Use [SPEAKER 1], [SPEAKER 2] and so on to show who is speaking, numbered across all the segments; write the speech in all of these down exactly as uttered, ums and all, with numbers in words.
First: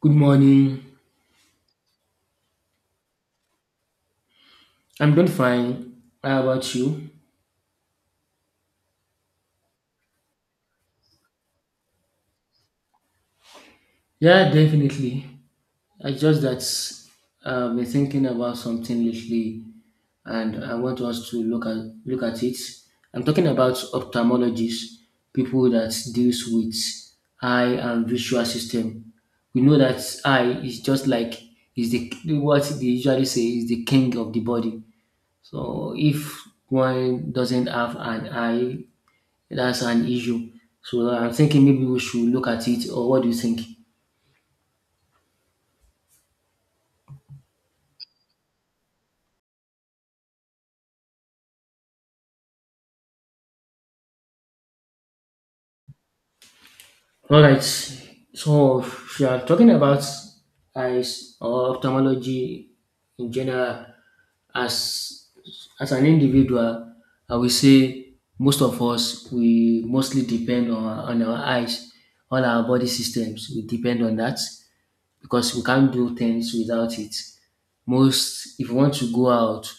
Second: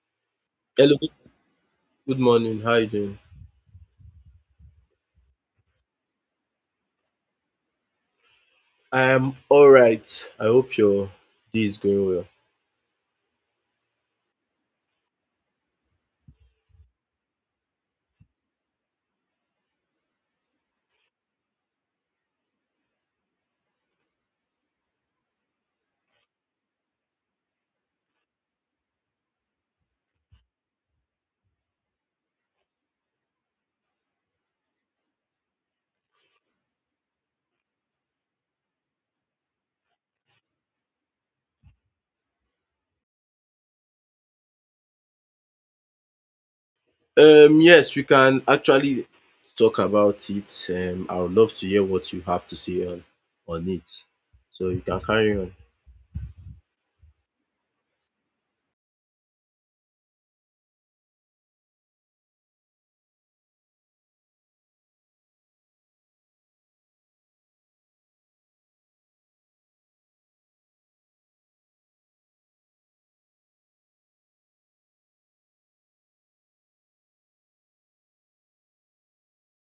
[SPEAKER 1] Good morning.
[SPEAKER 2] Hello, good morning. How you doing?
[SPEAKER 1] I'm doing fine. How about you?
[SPEAKER 2] I am all right. I hope your day is going
[SPEAKER 1] Yeah, definitely. I just that uh, I've been thinking about something lately, and I want us to look at look at it. I'm talking about ophthalmologists, people that deals with eye and visual system. We know that eye is just like, is the, what they usually say is the king of the body. So if one doesn't have an eye, that's an issue. So I'm thinking maybe we should look at it, or what do you think?
[SPEAKER 2] well. Um, yes, we can actually talk about it. Um, I would love to hear what you have to say on on it. So you can carry on.
[SPEAKER 1] All right. So if you are talking about eyes or ophthalmology in general, as as an individual, I will say most of us we mostly depend on on our eyes, all our body systems we depend on that, because we can't do things without it. Most, if you want to go out,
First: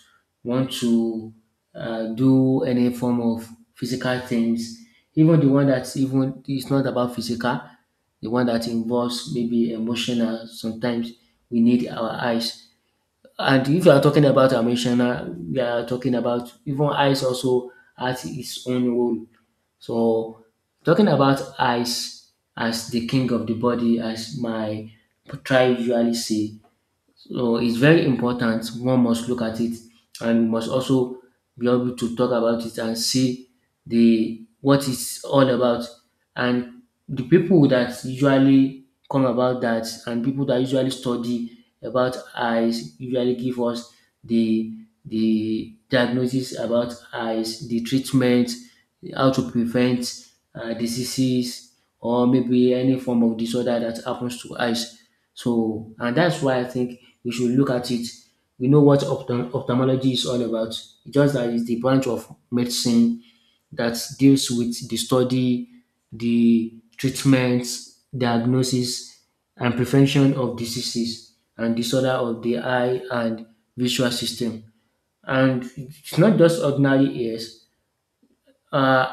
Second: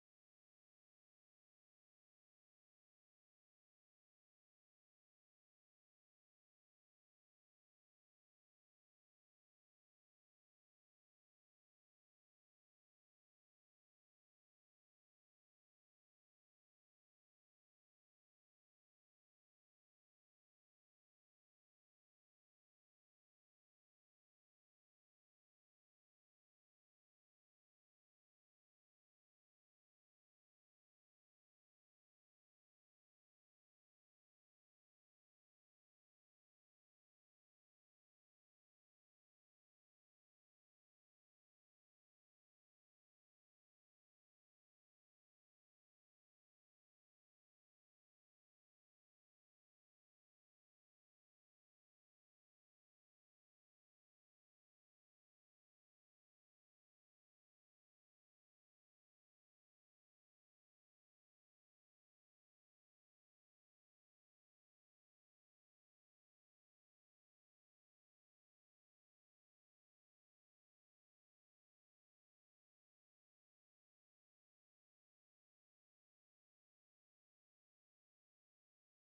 [SPEAKER 1] want to uh, do any form of physical things, even the one that even it's not about physical, the one that involves maybe emotional. Sometimes we need our eyes. And if you are talking about emotional, we are talking about even eyes also has its own role. So talking about eyes as the king of the body, as my tribe usually say, so it's very important. One must look at it and must also be able to talk about it and see the what it's all about. And the people that usually come about that and people that usually study about eyes usually give us the the diagnosis about eyes, the treatment, how to prevent uh, diseases or maybe any form of disorder that happens to eyes. So, and that's why I think we should look at it. We know what opto- ophthalmology is all about. It's just that it's the branch of medicine that deals with the study, the treatment, diagnosis, and prevention of diseases and disorder of the eye and visual system. And it's not just ordinary ears. Uh,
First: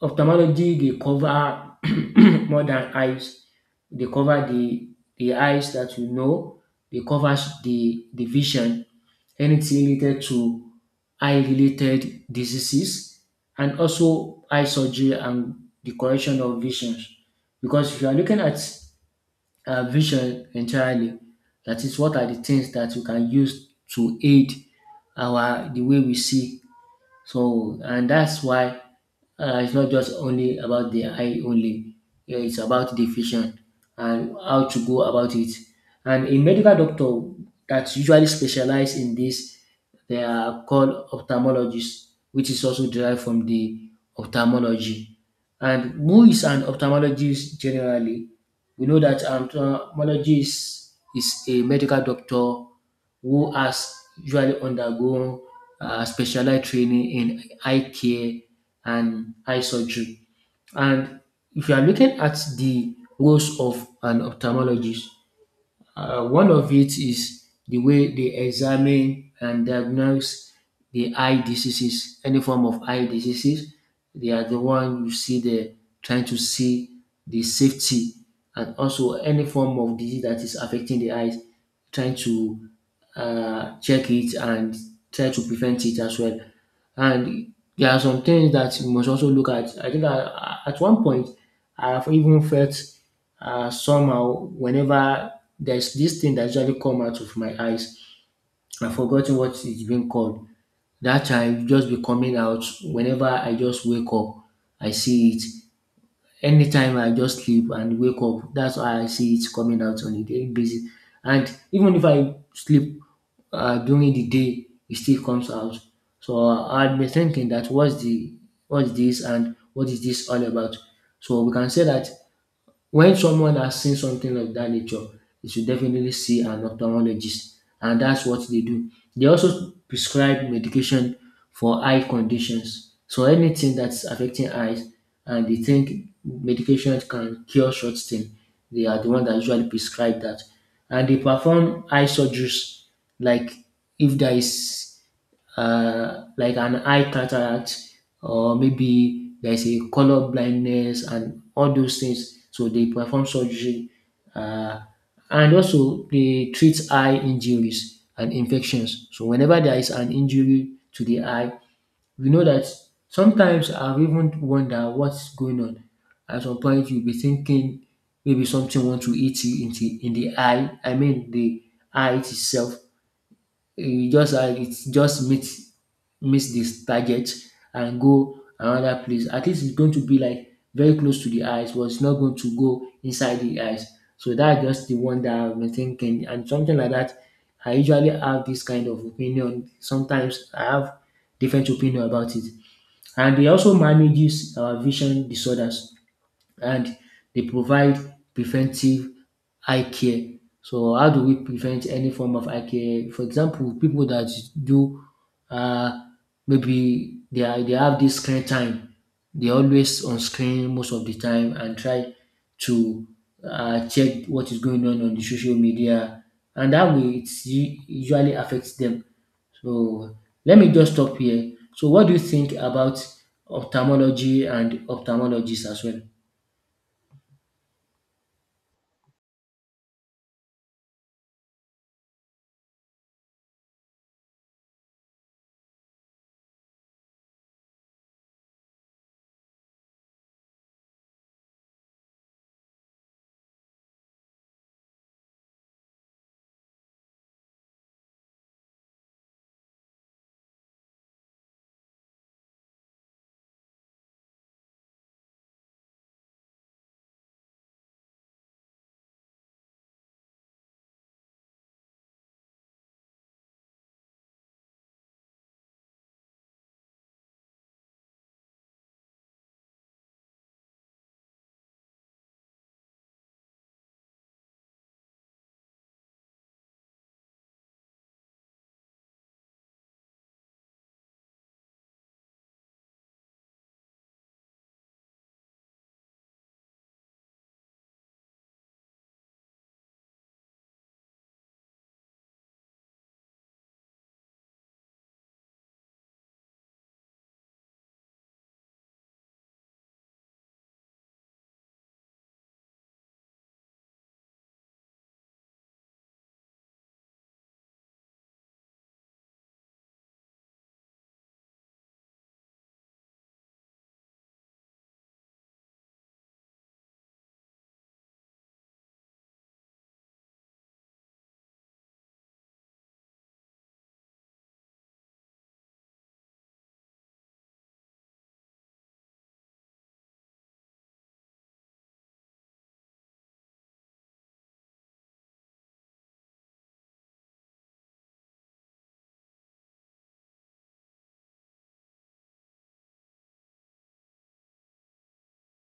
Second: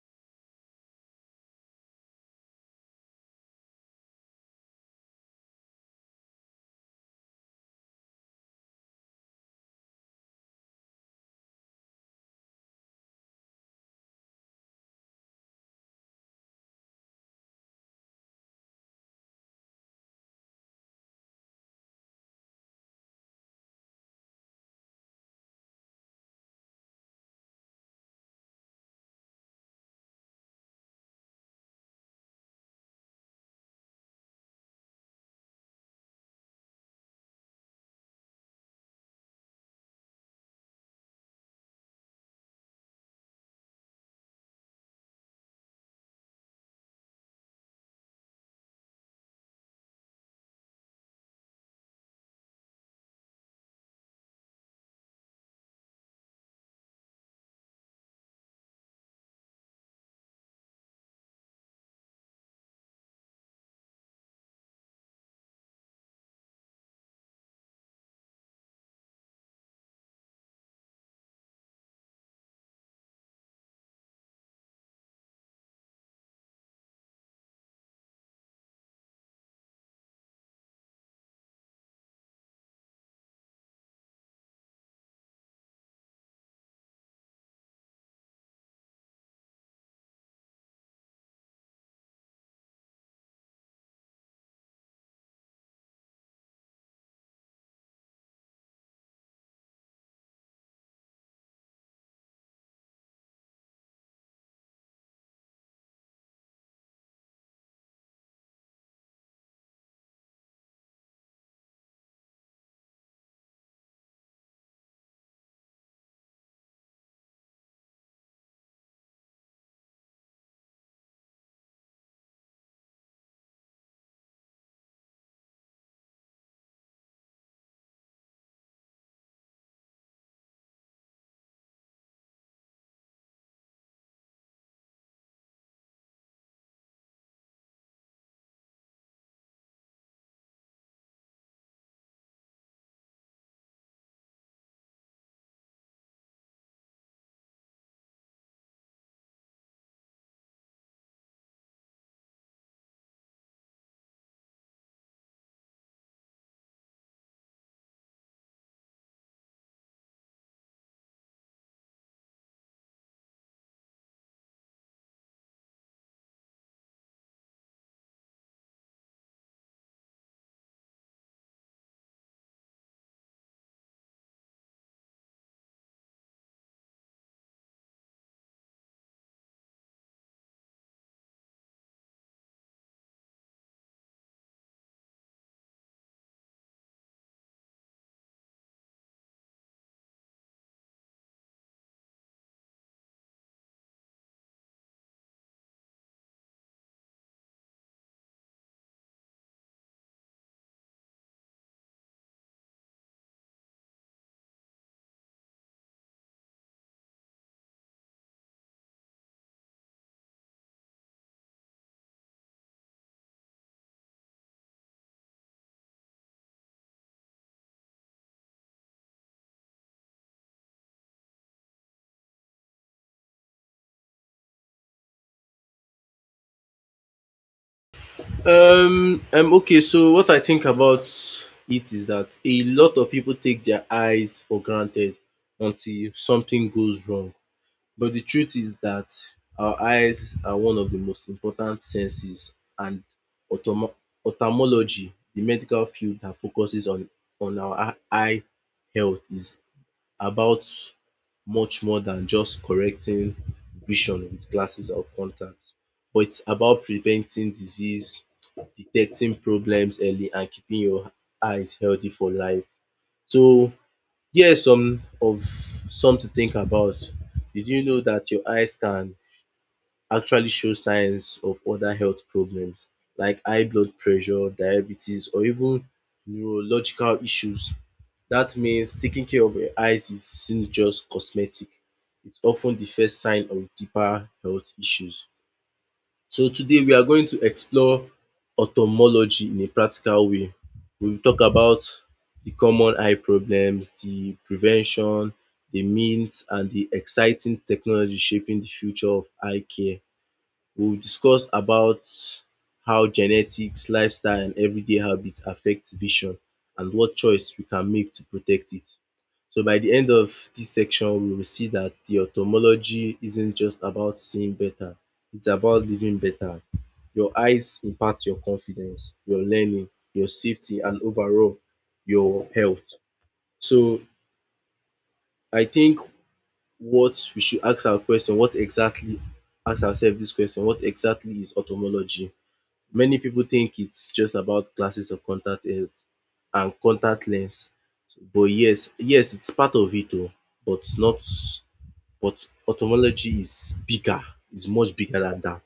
[SPEAKER 1] Ophthalmology they cover more than eyes. They cover the the eyes that we know, dey covers the the vision, anything related to eye related diseases and also eye surgery and the correction of visions. Because if you are looking at um vision entirely, that is what are the things that we can use to aid our the way we see. So and that's why uh, it's not just only about the eye only. Yeah, it's about the vision and how to go about it. And a medical doctor that usually specialize in this, they are called ophthalmologists, which is also derived from the ophthalmology. And who is an ophthalmologist generally? We know that an ophthalmologist is a medical doctor who has usually undergone uh, specialized training in eye care and eye surgery. And if you are looking at the roles of an ophthalmologist, uh, one of it is the way they examine and diagnose the eye diseases, any form of eye diseases. They are the one you see there trying to see the safety and also any form of disease that is affecting the eyes, trying to uh, check it and try to prevent it as well. And there are some things that you must also look at. I think I, at one point, I've even felt uh, somehow whenever there's this thing that usually come out of my eyes, I've forgotten what it's been called. That time just be coming out whenever I just wake up, I see it. Anytime I just sleep and wake up, that's why I see it coming out on a daily basis. And even if I sleep uh, during the day, it still comes out. So I'd be thinking that what's the what's this and what is this all about? So we can say that when someone has seen something of that nature, you should definitely see an ophthalmologist, and that's what they do. They also prescribe medication for eye conditions. So anything that's affecting eyes and they think medication can cure such thing, they are the one that usually prescribe that. And they perform eye surgeries like, if there is uh, like an eye cataract, or maybe there's a color blindness and all those things. So they perform surgery, uh, and also they treat eye injuries and infections. So whenever there is an injury to the eye, we know that sometimes I've even wonder what's going on. At some point, you'll be thinking maybe something want to eat you into in the eye. I mean the eye itself, you just uh, it just meet miss this target and go another place. At least it's going to be like very close to the eyes, but it's not going to go inside the eyes. So that's just the one that I've been thinking, and something like that. I usually have this kind of opinion. Sometimes I have different opinion about it, and they also manages our vision disorders, and they provide preventive eye care. So how do we prevent any form of eye care? For example, people that do uh, maybe they are, they have this screen time. They always on screen most of the time and try to uh, check what is going on on the social media, and that way it usually affects them. So let me just stop here. So what do you think about ophthalmology and ophthalmologists as well?
[SPEAKER 2] Um, um, okay. So what I think about it is that a lot of people take their eyes for granted until something goes wrong. But the truth is that our eyes are one of the most important senses and optomo- ophthalmology, the medical field that focuses on on our eye health is about much more than just correcting vision with glasses or contacts, but it's about preventing disease, detecting problems early and keeping your eyes healthy for life. So here are some of some to think about. Did you know that your eyes can actually show signs of other health problems like high blood pressure, diabetes or even neurological issues? That means taking care of your eyes isn't just cosmetic. It's often the first sign of deeper health issues. So today we are going to explore ophthalmology in a practical way. We will talk about the common eye problems, the prevention, the myths and the exciting technology shaping the future of eye care. We'll discuss about how genetics, lifestyle and everyday habits affect vision and what choice we can make to protect it. So by the end of this section, we will see that the ophthalmology isn't just about seeing better, it's about living better. Your eyes impact your confidence, your learning, your safety and overall your health. So I think what we should ask our question, what exactly ask ourselves this question, what exactly is ophthalmology? Many people think it's just about glasses or contact lens and contact lens, but yes, yes it's part of it oh, but not but ophthalmology is bigger, is much bigger than dat.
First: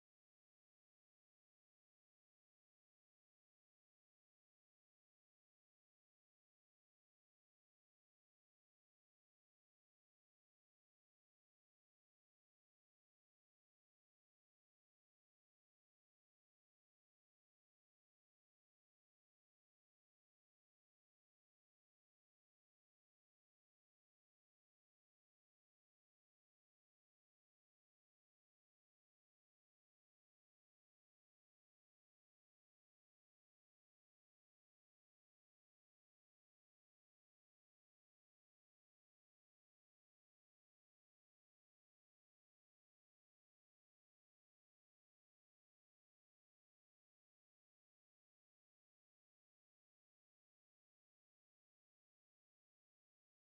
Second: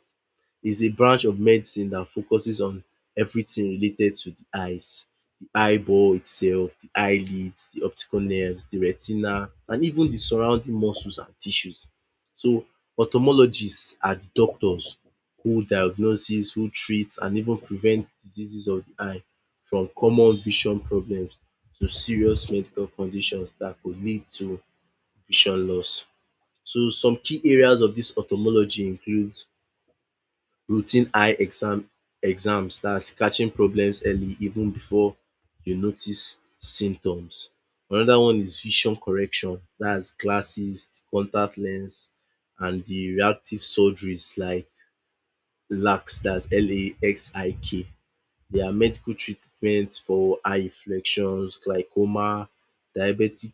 [SPEAKER 2] Is a branch of medicine that focuses on everything related to the eyes. The eyeball itself, the eyelids, the optical nerves, the retina and even the surrounding muscles and tissues. So ophthalmologists are the doctors who diagnoses, who treats, and even prevent diseases of the eye from common vision problems to serious medical conditions that could lead to vision loss. So some key areas of dis ophthalmology includes routine eye exam exams that's catching problems early even before you notice symptoms. Another one is vision correction that's glasses, contact lens and the reactive surgeries like LASIK, that's L A X I K. There are medical treatments for eye infections, glaucoma, diabetic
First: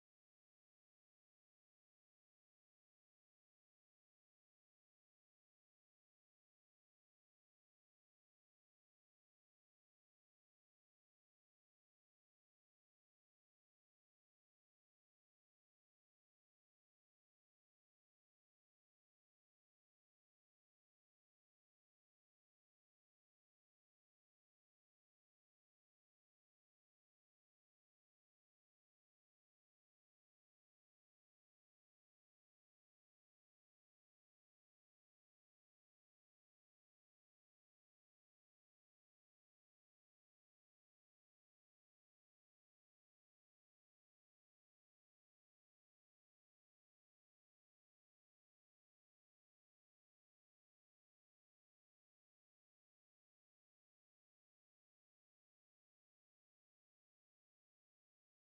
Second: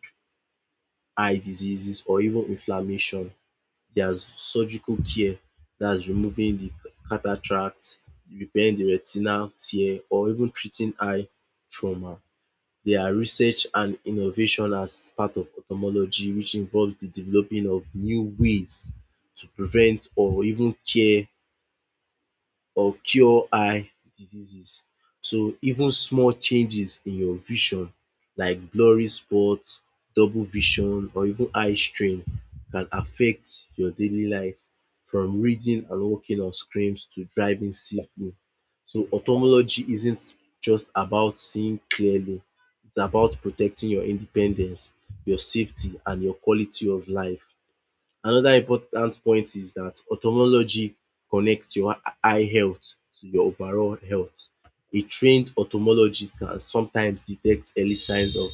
[SPEAKER 2] eye diseases or even inflammation. There's surgical care, that's removing the cataract, repairing the retinal tear or even treating eye trauma. There are research and innovation as part of ophthalmology which involves the developing of new ways to prevent or even cure or cure eye diseases. So even small changes in your vision like blurry spots, double vision or even eye strain can affect your daily life from reading and working on screens to driving safely. So ophthalmology isn't just about seeing clearly, it's about protecting your independence, your safety and your quality of life. Another important point is dat ophthalmology connects your eye health to your overall health. A trained ophthalmologist can sometimes detect early signs of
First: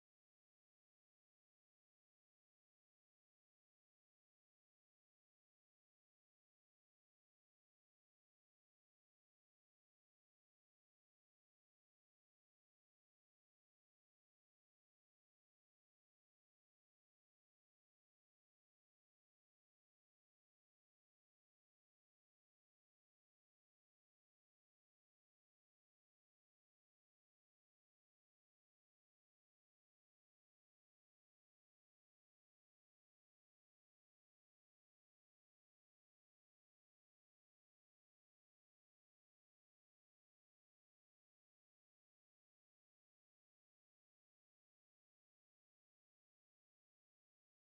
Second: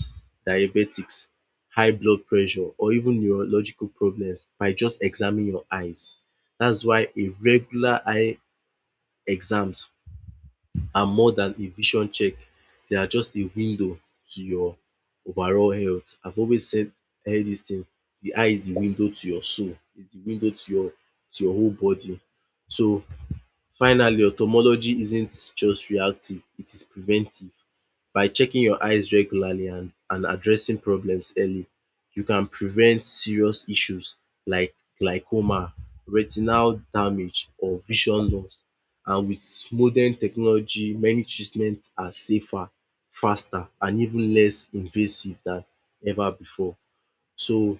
[SPEAKER 2] diabetics, high blood pressure or even neurological problems by just examining your eyes. Dat's why a regular eye exams are more than a vision check. They are just a window to your overall health. I've always said heard dis thing, the eye is the window to your soul, is the window to your to your whole body. So finally, ophthalmology isn't just reactive, it is preventive. By checking your eyes regularly and and addressing problems early, you can prevent serious issues like glaucoma, retinal damage or vision loss. And with modern technology, many treatments are safer, faster and even less invasive than ever before. So,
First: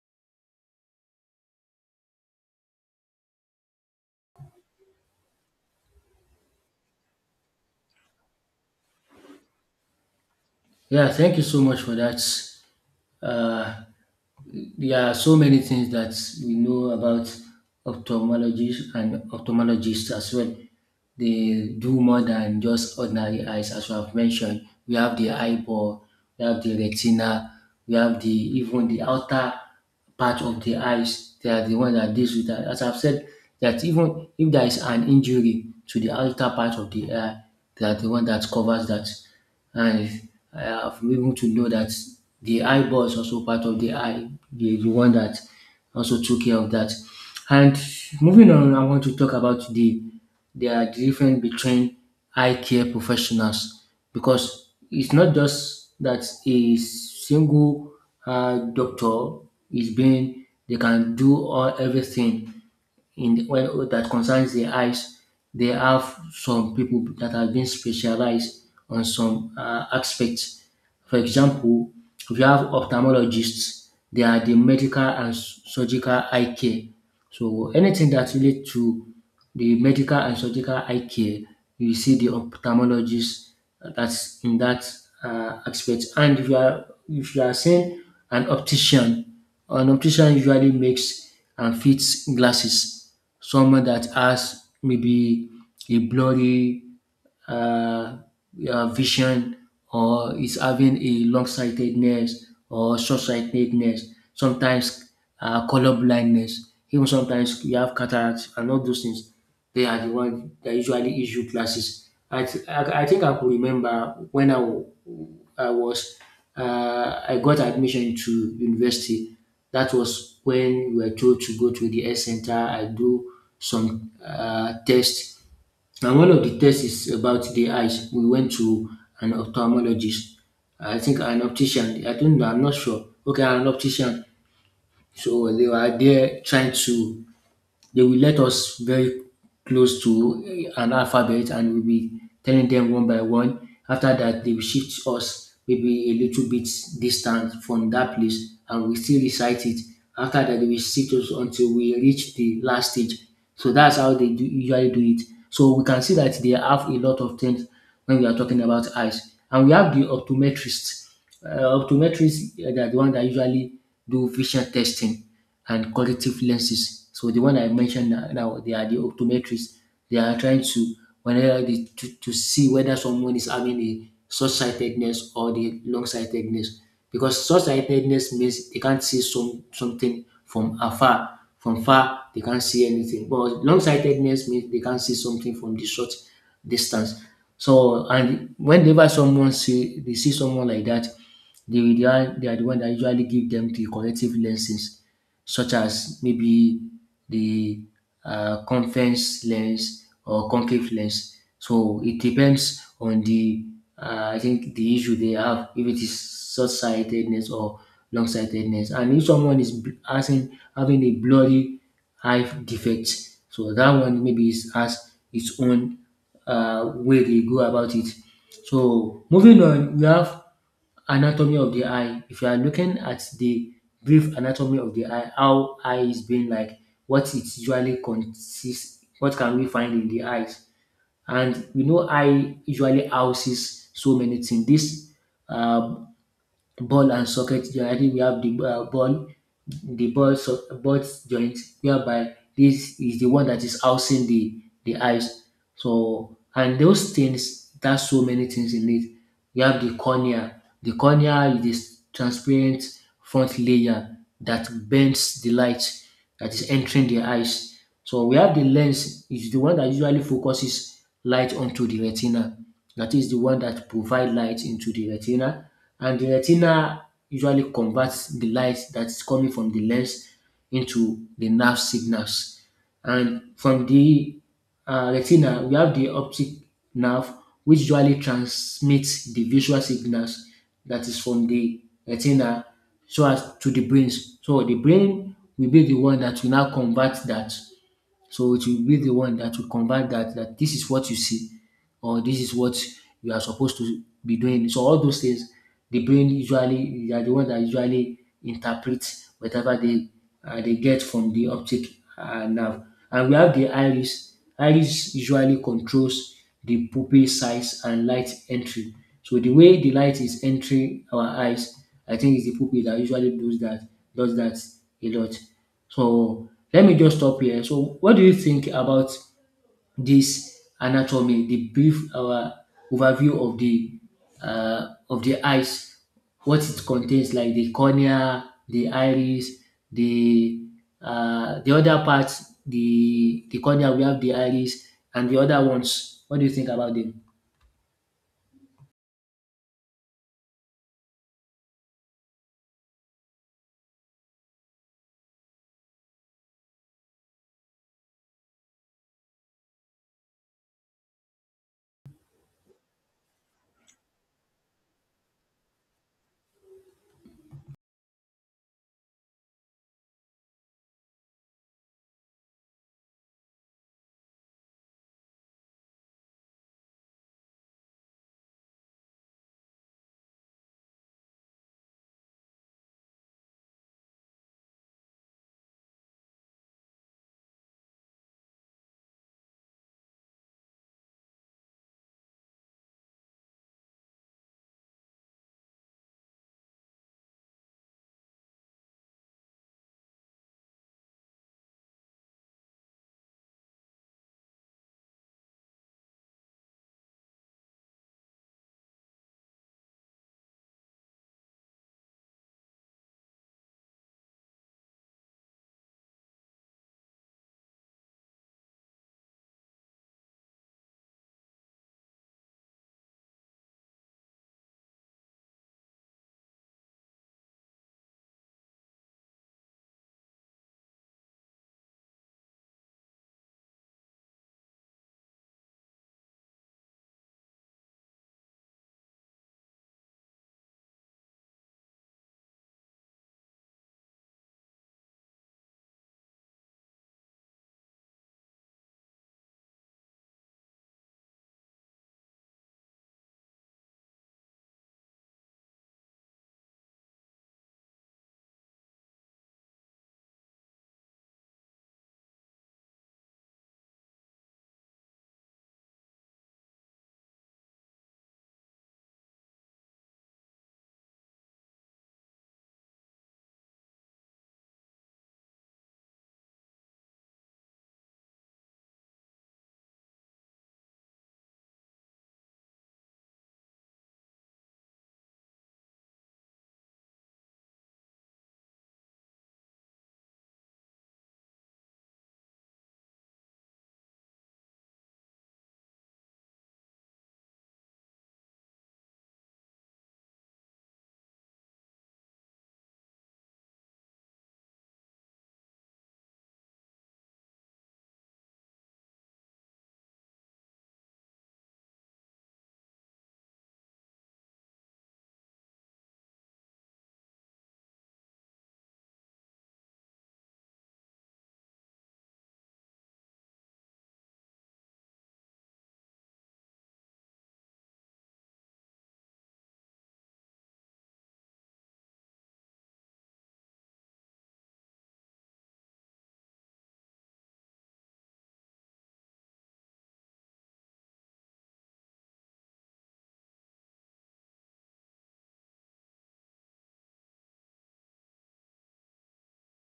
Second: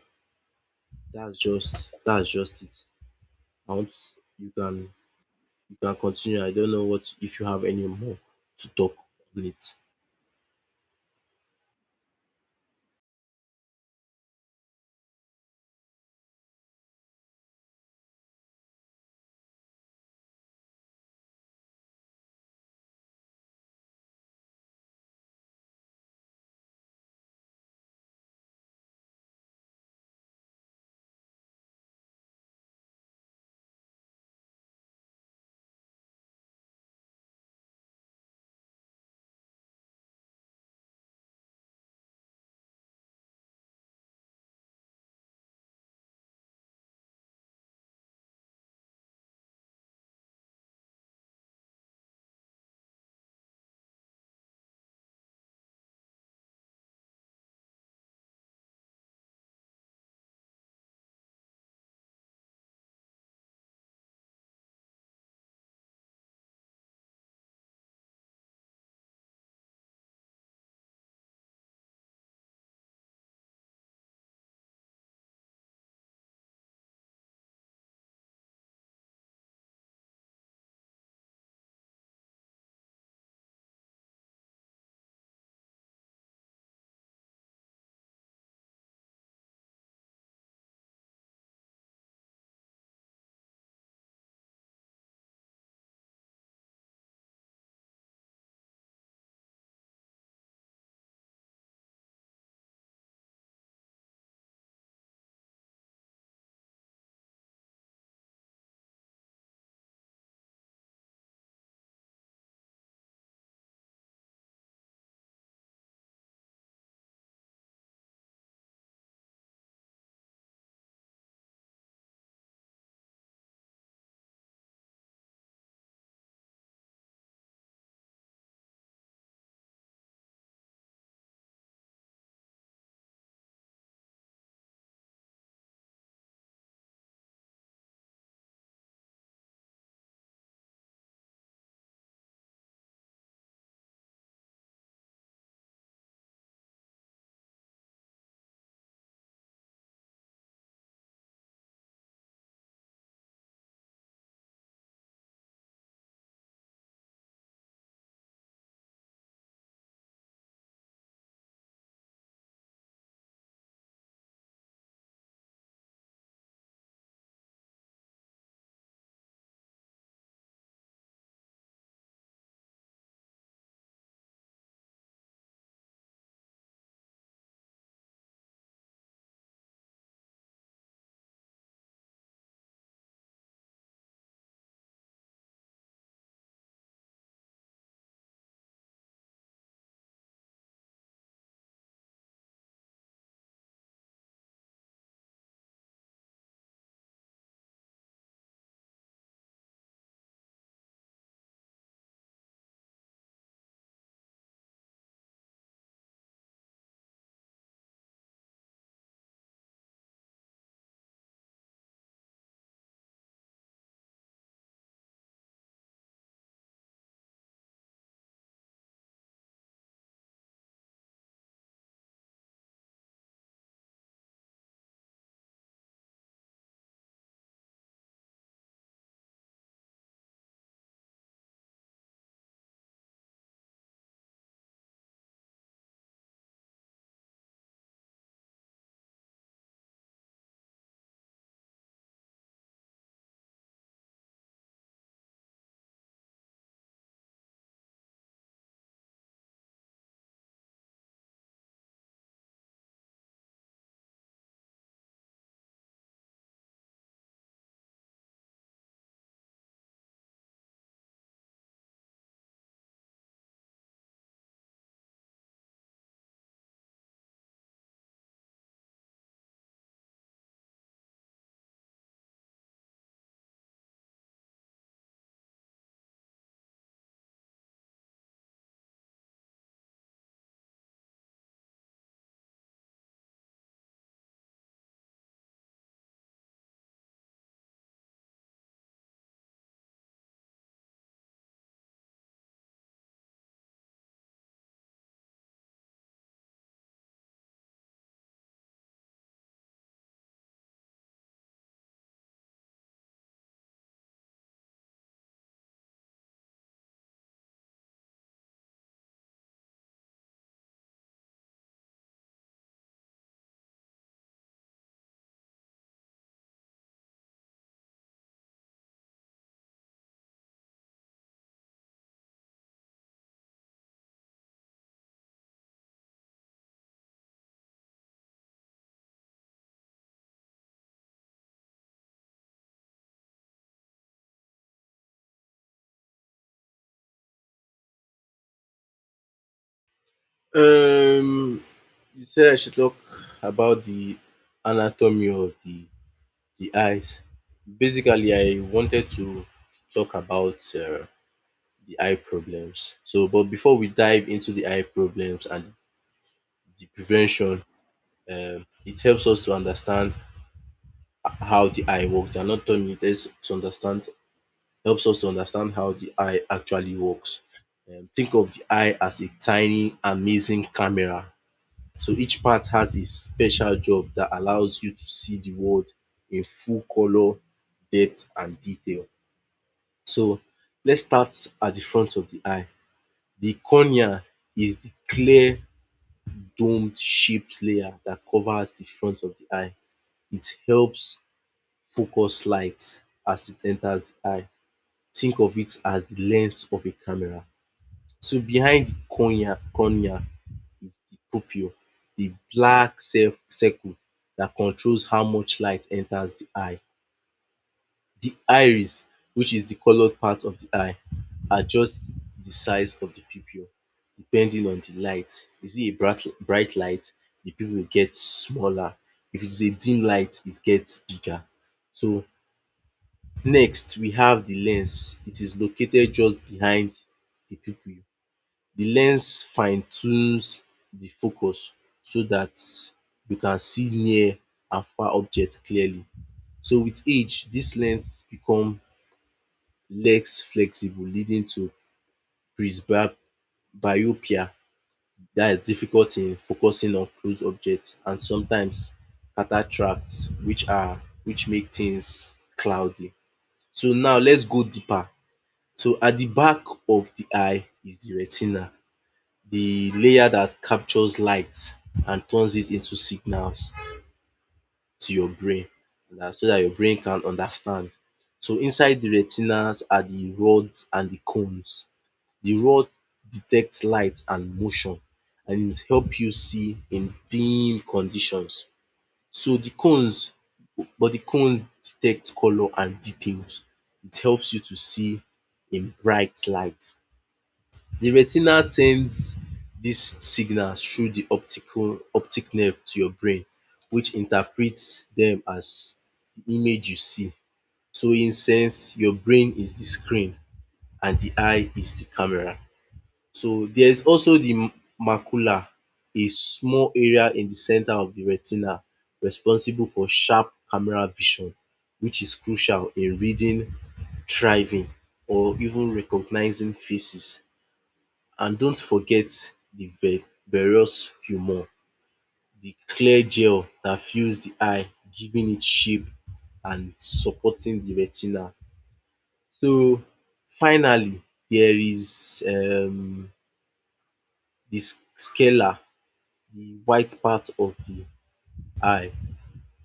[SPEAKER 2] that's just that's just it. I want you can you can continue. I don't know what if you have any more to talk on it.
[SPEAKER 1] Yeah, thank you so much for that. Uh, there are so many things that we know about ophthalmologists and ophthalmologists as well. They do more than just ordinary eyes, as we have mentioned. We have the eyeball, we have the retina, we have the even the outer part of the eyes. They are the one that deals with that. As I've said, that even if there is an injury to the outer part of the eye, they are the one that covers that. And I have been able to know that the eyeball is also part of the eye, the, the one that also took care of that. And moving on, I want to talk about the there are difference between eye care professionals because it's not just that a single uh, doctor is being they can do all everything in the, when that concerns the eyes, they have some people that have been specialized on some uh, aspects. For example, if you have ophthalmologists, they are the medical and s- surgical eye care. So anything that relates to the medical and surgical eye care, you see the ophthalmologist uh, that's in that uh, aspect. And if you are if you are seeing an optician, an optician usually makes and fits glasses. Someone that has maybe a blurry uh, uh, vision or is having a long sightedness or short sightedness, sometimes uh, color blindness, even sometimes you have cataracts and all those things. They are the one that usually issue classes. I, th- I, I think I could remember when I, w- I was uh, I got admission to university. That was when we were told to go to the S center. I do some uh, tests. And one of the tests is about the eyes. We went to an ophthalmologist. I think an optician. I don't know. I'm not sure. Okay, an optician. So they were there trying to, they will let us very close to eh, an alphabet and we'll be telling them one by one. After that, they will shift us maybe a little bit distant from that place and we still recite it. After that, they will shift us until we reach the last stage. So that's how they do, usually do it. So we can see that they have a lot of things when we are talking about eyes. And we have the optometrist. Uh, optometrists, uh, they are the one that usually do vision testing and corrective lenses. So the one I mentioned now, now, they are the optometrists. They are trying to whenever they, to, to see whether someone is having a short sightedness or the long sightedness. Because short sightedness means they can't see some something from afar. From far, they can't see anything. But long sightedness means they can't see something from the short distance. So and whenever someone see they see someone like that, they, they are they are the one that usually give them the corrective lenses such as maybe the uh, convex lens or concave lens. So it depends on the uh, I think the issue they have, if it is short sightedness or long sightedness, and if someone is bl- having having a blurry eye defect, so that one maybe is has its own uh, way they go about it. So moving on, we have anatomy of the eye. If you are looking at the brief anatomy of the eye, how eye is being like, what it usually consists, what can we find in the eyes? And we know eye usually houses so many things. This uh, ball and socket joint. I think we have the uh, ball, the ball, so, ball joint, whereby this is the one that is housing the the eyes. So and those things, that's so many things in it. We have the cornea. The cornea is transparent front layer that bends the light that is entering the eyes. So we have the lens is the one that usually focuses light onto the retina. That is the one that provides light into the retina, and the retina usually converts the light that is coming from the lens into the nerve signals. And from the uh, retina, we have the optic nerve, which usually transmits the visual signals that is from the retina so as to the brains. So the brain will be the one that will now convert that, so it will be the one that will convey that that this is what you see or this is what you are supposed to be doing. So all those things, the brain usually they are the one that usually interprets whatever they uh, they get from the optic uh, nerve. And we have the iris. Iris usually controls the pupil size and light entry. So the way the light is entering our eyes, I think it's the pupil that usually does that, does that a lot. So let me just stop here. So what do you think about this anatomy, the brief uh, overview of the uh, of the eyes, what it contains, like the cornea, the iris, the uh, the other parts, the the cornea we have the iris and the other ones. What do you think about them?
[SPEAKER 2] Um, you said I should talk about the anatomy of the the eyes. Basically, I wanted to talk about uh, the eye problems. So, but before we dive into the eye problems and the prevention, um, it helps us to understand how the eye works. The anatomy it helps us to understand helps us to understand how the eye actually works. Um, think of the eye as a tiny, amazing camera. So each part has a special job that allows you to see the world in full color, depth, and detail. So let's start at the front of the eye. The cornea is the clear, domed shaped layer that covers the front of the eye. It helps focus light as it enters the eye. Think of it as the lens of a camera. So behind cornea cornea is the pupil, the black cir- circle that controls how much light enters the eye. The iris, which is the coloured part of the eye, adjusts the size of the pupil depending on the light. Is it a bright bright light, the pupil gets smaller. If it is a dim light, it gets bigger. So next we have the lens. It is located just behind the pupil. The lens fine tunes the focus so that you can see near and far objects clearly. So with age this lens become less flexible leading to presbyopia, that is difficult in focusing on close objects, and sometimes cataracts, which are which make things cloudy. So now let's go deeper. So at the back of the eye is the retina, the layer that captures light and turns it into signals to your brain, that so that your brain can understand. So inside the retinas are the rods and the cones. The rods detect light and motion and it help you see in dim conditions. So the cones But the cones detect colour and details. It helps you to see in bright light. The retina sends these signals through the optical optic nerve to your brain which interprets them as the image you see. So in sense your brain is the screen and the eye is the camera. So there is also the macula, a small area in the center of the retina responsible for sharp camera vision which is crucial in reading, driving or even recognizing faces. And don't forget the ve- various humor, the clear gel that fills the eye, giving it shape and supporting the retina. So finally, there is um the scella, the white part of the eye.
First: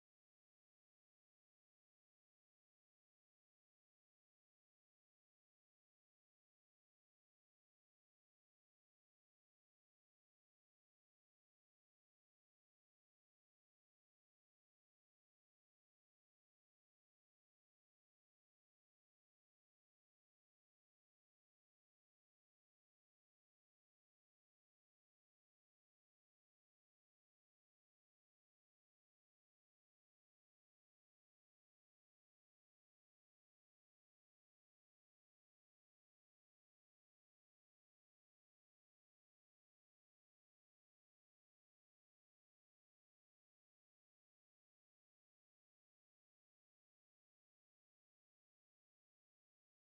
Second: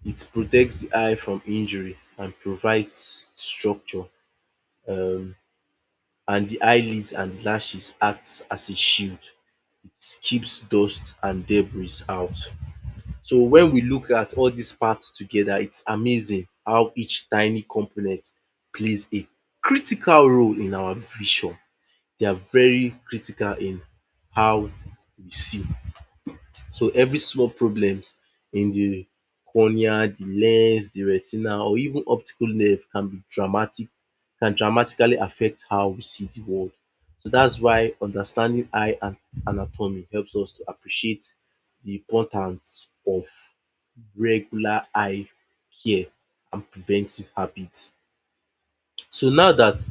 [SPEAKER 2] It protects the eye from injury and provides structure. Um and the eyelids and lashes acts as a shield. It keeps dust and debris out. So when we look at all these parts together, it's amazing how each tiny component plays a critical role in our vision. They are very critical in how we see. So every small problems in the cornea, the lens, the retina or even optical nerve can be dramatic can dramatically affect how we see the world. So that's why understanding eye anatomy helps us to appreciate the importance of regular eye care and preventive habits. So now that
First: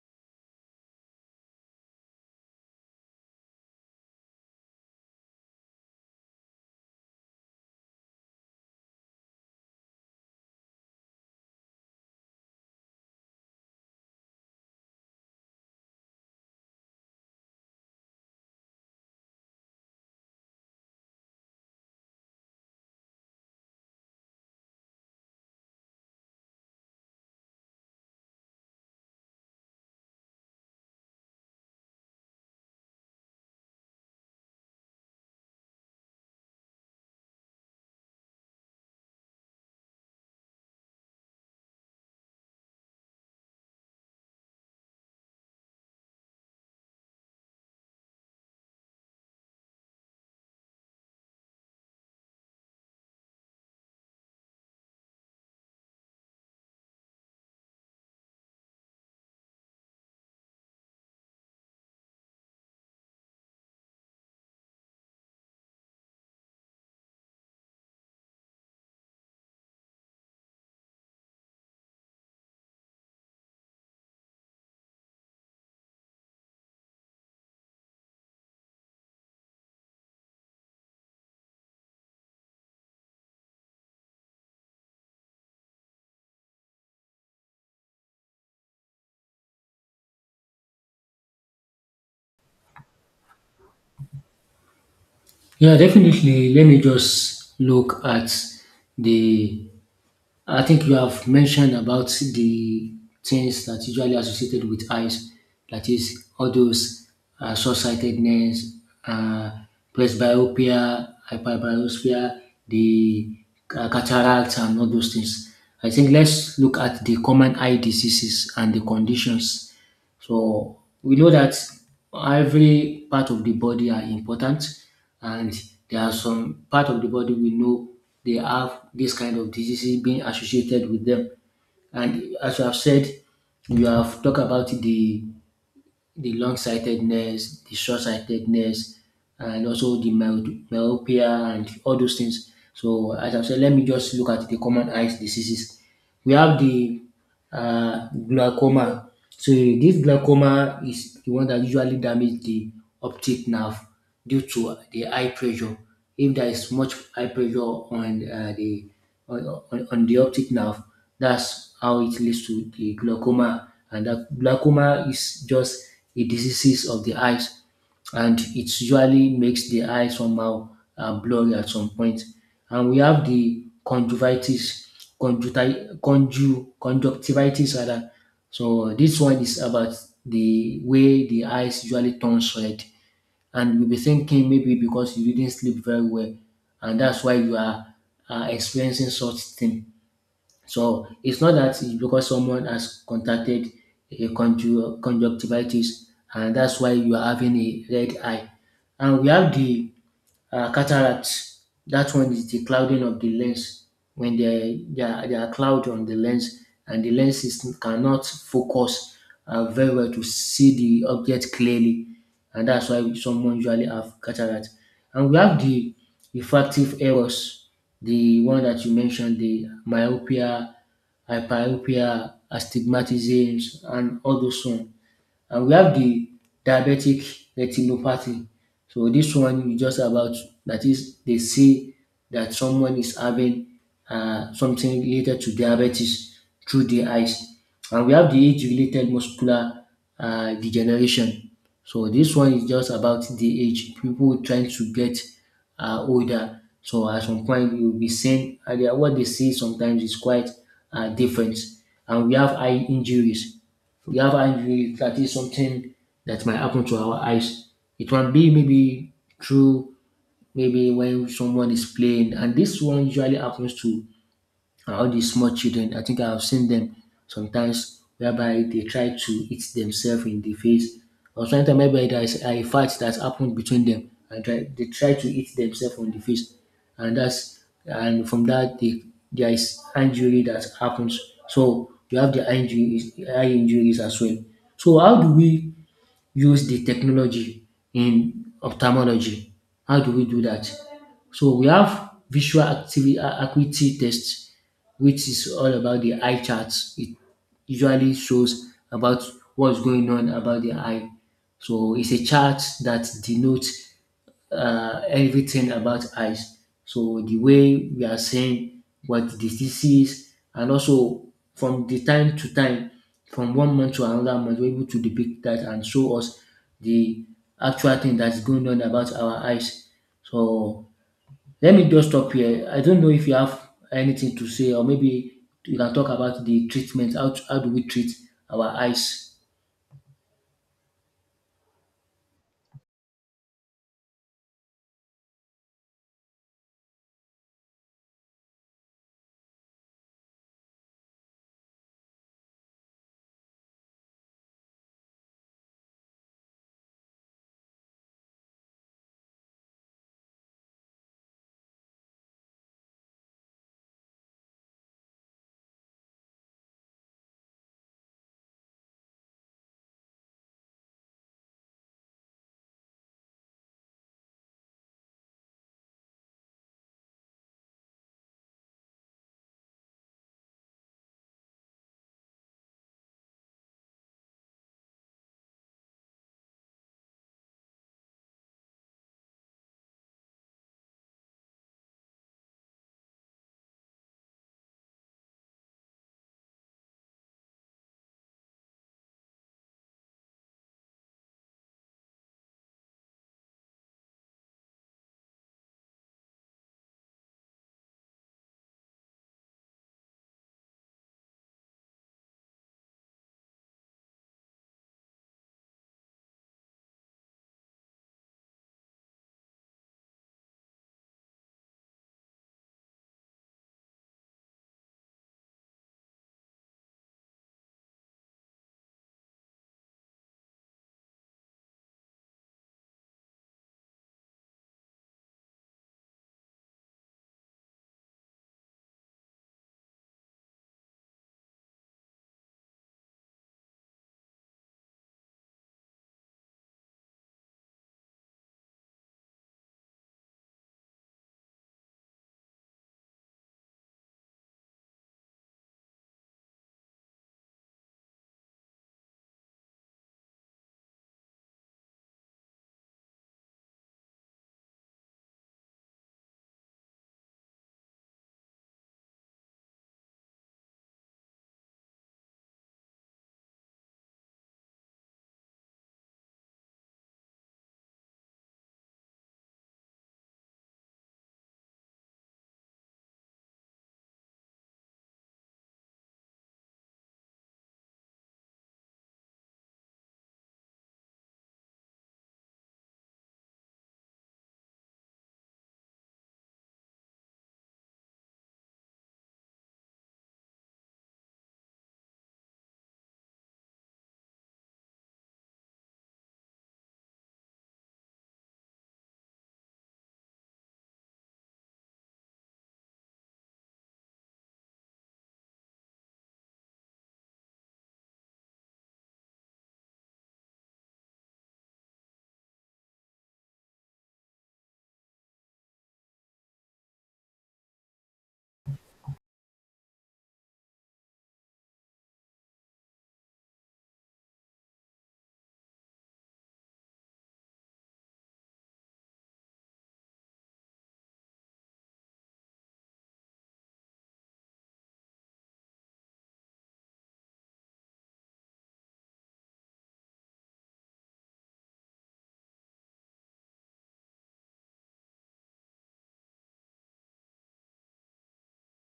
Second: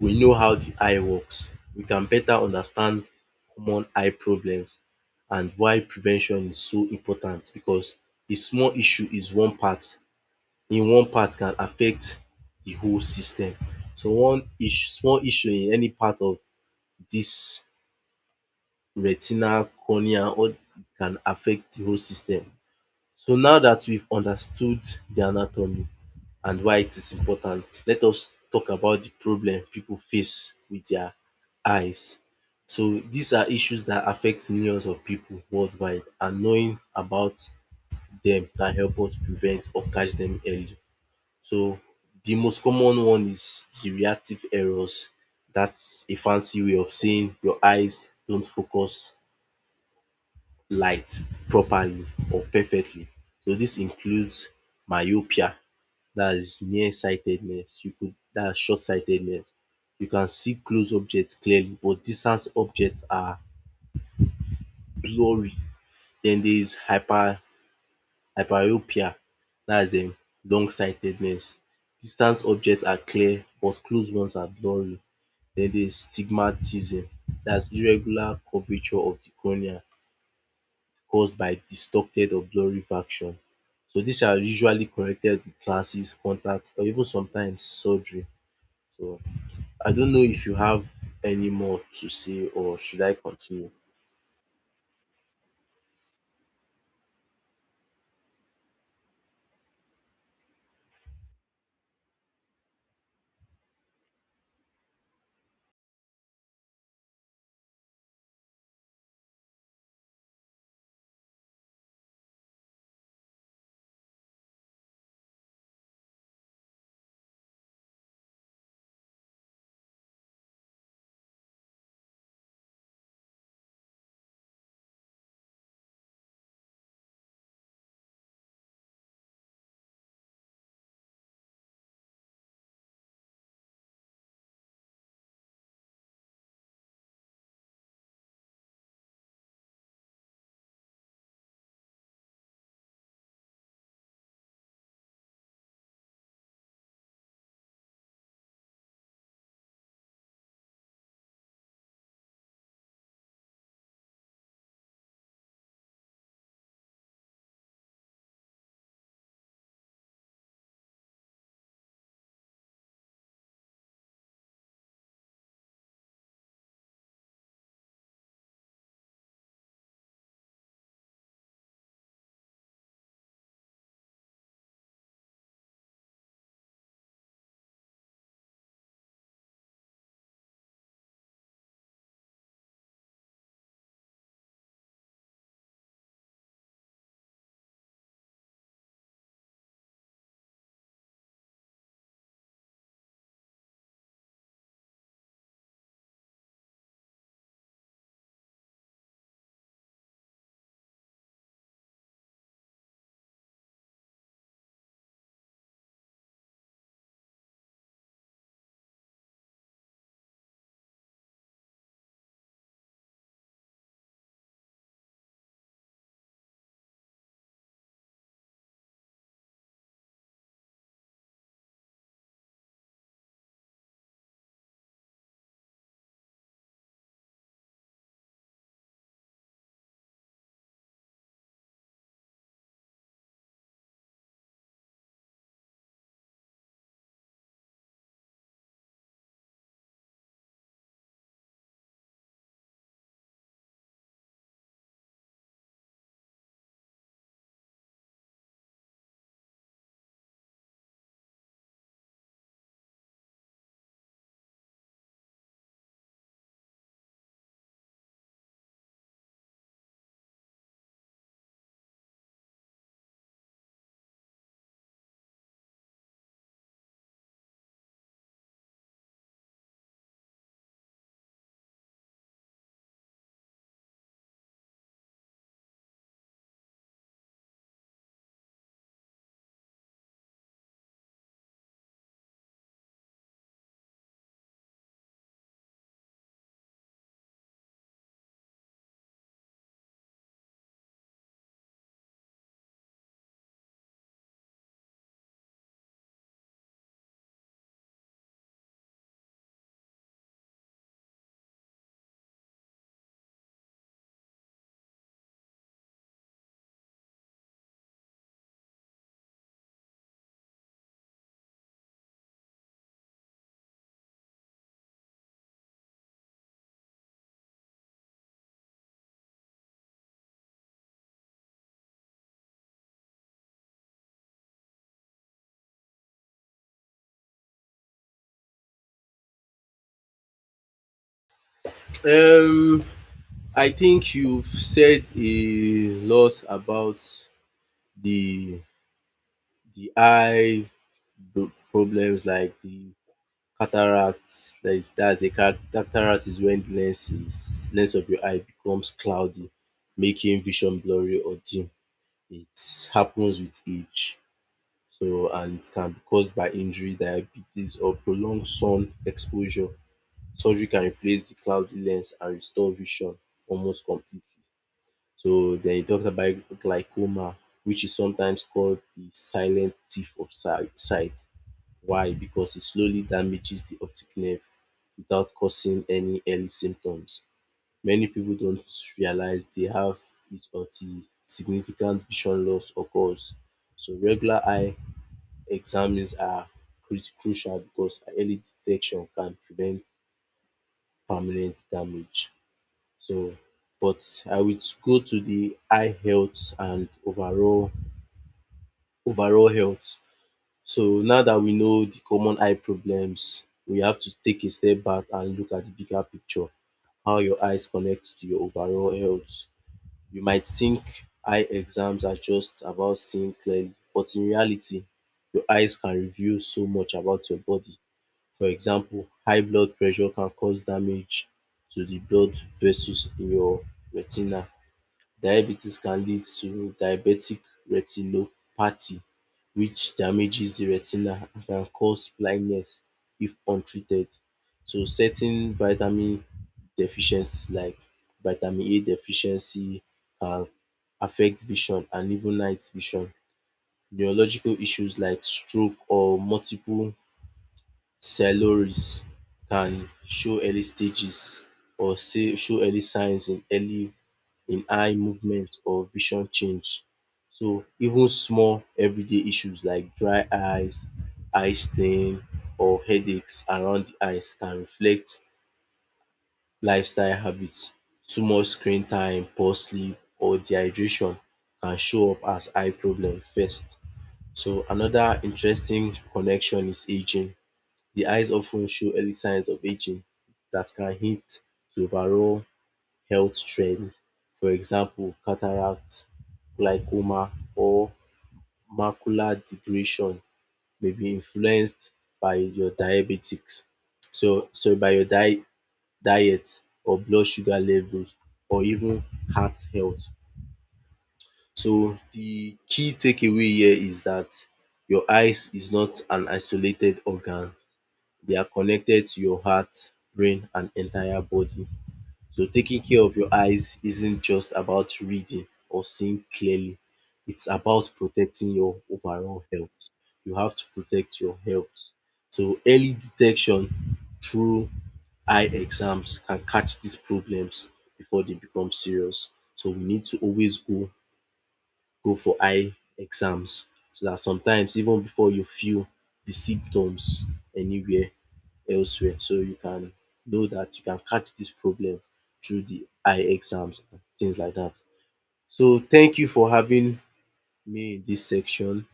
[SPEAKER 2] we know how the eye works, we can better understand common eye problems and why prevention is so important because a small issue is one part in one part can affect the whole system. So one issue, small issue in any part of this retina, cornea all can affect the whole system. So now that we've understood the anatomy, and why it is important. Let us talk about the problem people face with their eyes. So these are issues that affect millions of people worldwide and knowing about them can help us prevent or catch them early. So the most common one is the reactive errors. That's a fancy way of saying your eyes don't focus light properly or perfectly. So this includes myopia, that's nearsightedness. You could that's short-sightedness. You can see close objects clearly, but distance objects are blurry. Then there is hyper hyperopia. That's um long-sightedness. Distance objects are clear, but close ones are blurry. Then there is stigmatism. That's irregular curvature of the cornea caused by distorted or blurry vacuole. So these are usually corrected with glasses, contacts or even sometimes surgery. So I don't know if you have any more to say or should I continue?
[SPEAKER 1] Yeah, definitely. Let me just look at the, I think you have mentioned about the things that usually associated with eyes, that is, all those uh, short-sightedness, uh, presbyopia, hyperbiospia, the uh, cataracts, and all those things. I think let's look at the common eye diseases and the conditions so we know that every part of the body are important, and there are some part of the body we know they have this kind of diseases being associated with them. And as you have said, you have talked about the the long-sightedness, the short-sightedness, and also the myo- myopia and all those things. So as I said, let me just look at the common eye diseases. We have the uh, glaucoma. So this glaucoma is the one that usually damage the optic nerve due to the eye pressure. If there is much eye pressure on uh, the on, on, on the optic nerve, that's how it leads to the glaucoma, and that glaucoma is just a disease of the eyes, and it usually makes the eye somehow uh, blurry at some point. And we have the conjunctivitis, conjuncti- conju- conjunctivitis rather. So this one is about the way the eyes usually turns red, and you'll be thinking maybe because you didn't sleep very well, and that's why you are uh, experiencing such thing. So it's not that, it's because someone has contracted a conju- conjunctivitis and that's why you are having a red eye. And we have the uh, cataract. That one is the clouding of the lens. When there, there, there are cloud on the lens and the lens is, cannot focus uh, very well to see the object clearly. And that's why someone usually have cataract. And we have the refractive errors, the one that you mentioned, the myopia, hyperopia, astigmatism, and all those one. And we have the diabetic retinopathy. So this one is just about, that is they say that someone is having uh, something related to diabetes through the eyes. And we have the age-related muscular uh, degeneration. So this one is just about the age. People trying to get uh, older. So at some point you'll be seeing uh, they- what they see sometimes is quite uh, different. And we have eye injuries, we have injury, that is something that might happen to our eyes. It can be maybe through, maybe when someone is playing, and this one usually happens to, and all these small children, I think I have seen them sometimes whereby they try to hit themselves in the face. Or sometimes maybe there is a fight that happened between them and try, they try to hit themselves on the face. And that's, and from that they, there is injury that happens. So you have the injuries, eye injuries as well. So how do we use the technology in ophthalmology. How do we do that? So we have visual activity, acuity tests, which is all about the eye charts. It usually shows about what's going on about the eye. So it's a chart that denotes uh, everything about eyes. So the way we are saying what the disease, and also from the time to time, from one month to another month, we're able to depict that and show us the actual thing that's going on about our eyes. So let me just stop here. I don't know if you have anything to say, or maybe you can talk about the treatment. How, how do we treat our eyes?
[SPEAKER 2] Um, I think you've said a lot about the the eye pro- problems like the cataracts. That is, that's a car- cataract is when the lens is lens of your eye becomes cloudy, making vision blurry or dim. It happens with age. So and it can be caused by injury, diabetes, or prolonged sun exposure. Surgery can replace the cloudy lens and restore vision almost completely. So then he talks about glaucoma, which is sometimes called the silent thief of si- sight. Why? Because it slowly damages the optic nerve without causing any early symptoms. Many people don't realize they have it until significant vision loss occurs. So regular eye examines are cru- crucial because early detection can prevent permanent damage. So, but I would go to the eye health and overall overall health. So now that we know the common eye problems, we have to take a step back and look at the bigger picture. How your eyes connect to your overall health. You might think eye exams are just about seeing clearly, but in reality, your eyes can reveal so much about your body. For example, high blood pressure can cause damage to the blood vessels in your retina. Diabetes can lead to diabetic retinopathy which damages the retina and can cause blindness if untreated. So certain vitamin deficiencies like vitamin A deficiency can affect vision and even night vision. Neurological issues like stroke or multiple sclerosis can show early stages or say show early signs in early in eye movement or vision change. So even small everyday issues like dry eyes, eye strain or headaches around the eyes can reflect lifestyle habits. Too much screen time, poor sleep or dehydration can show up as eye problem first. So another interesting connection is aging. The eyes often show early signs of aging that can hint to overall health trends, for example cataract, glaucoma or macular degeneration may be influenced by your diabetics so so by your diet diet or blood sugar levels or even heart health. So the key takeaway here is that your eyes is not an isolated organ, they are connected to your heart, brain and entire body. So taking care of your eyes isn't just about reading or seeing clearly. It's about protecting your overall health. You have to protect your health. So early detection through eye exams can catch these problems before they become serious. So we need to always go go for eye exams so that sometimes even before you feel the symptoms anywhere elsewhere. So you can know that you can catch this problem through the eye exams and things like that. So thank you for having me in this section.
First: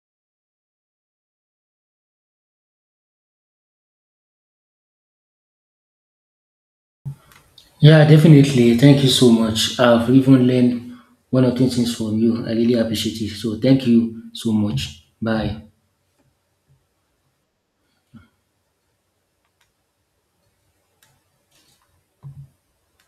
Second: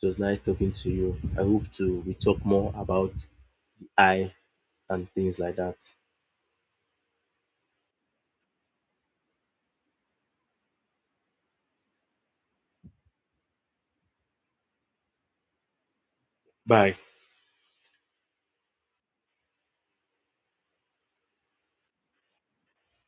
[SPEAKER 2] It was nice talking to you. I hope to we talk more about the eye and things like that.
[SPEAKER 1] Yeah, definitely. Thank you so much. I've even learned one or two things from you. I really appreciate it. So thank you so much. Bye.
[SPEAKER 2] Bye.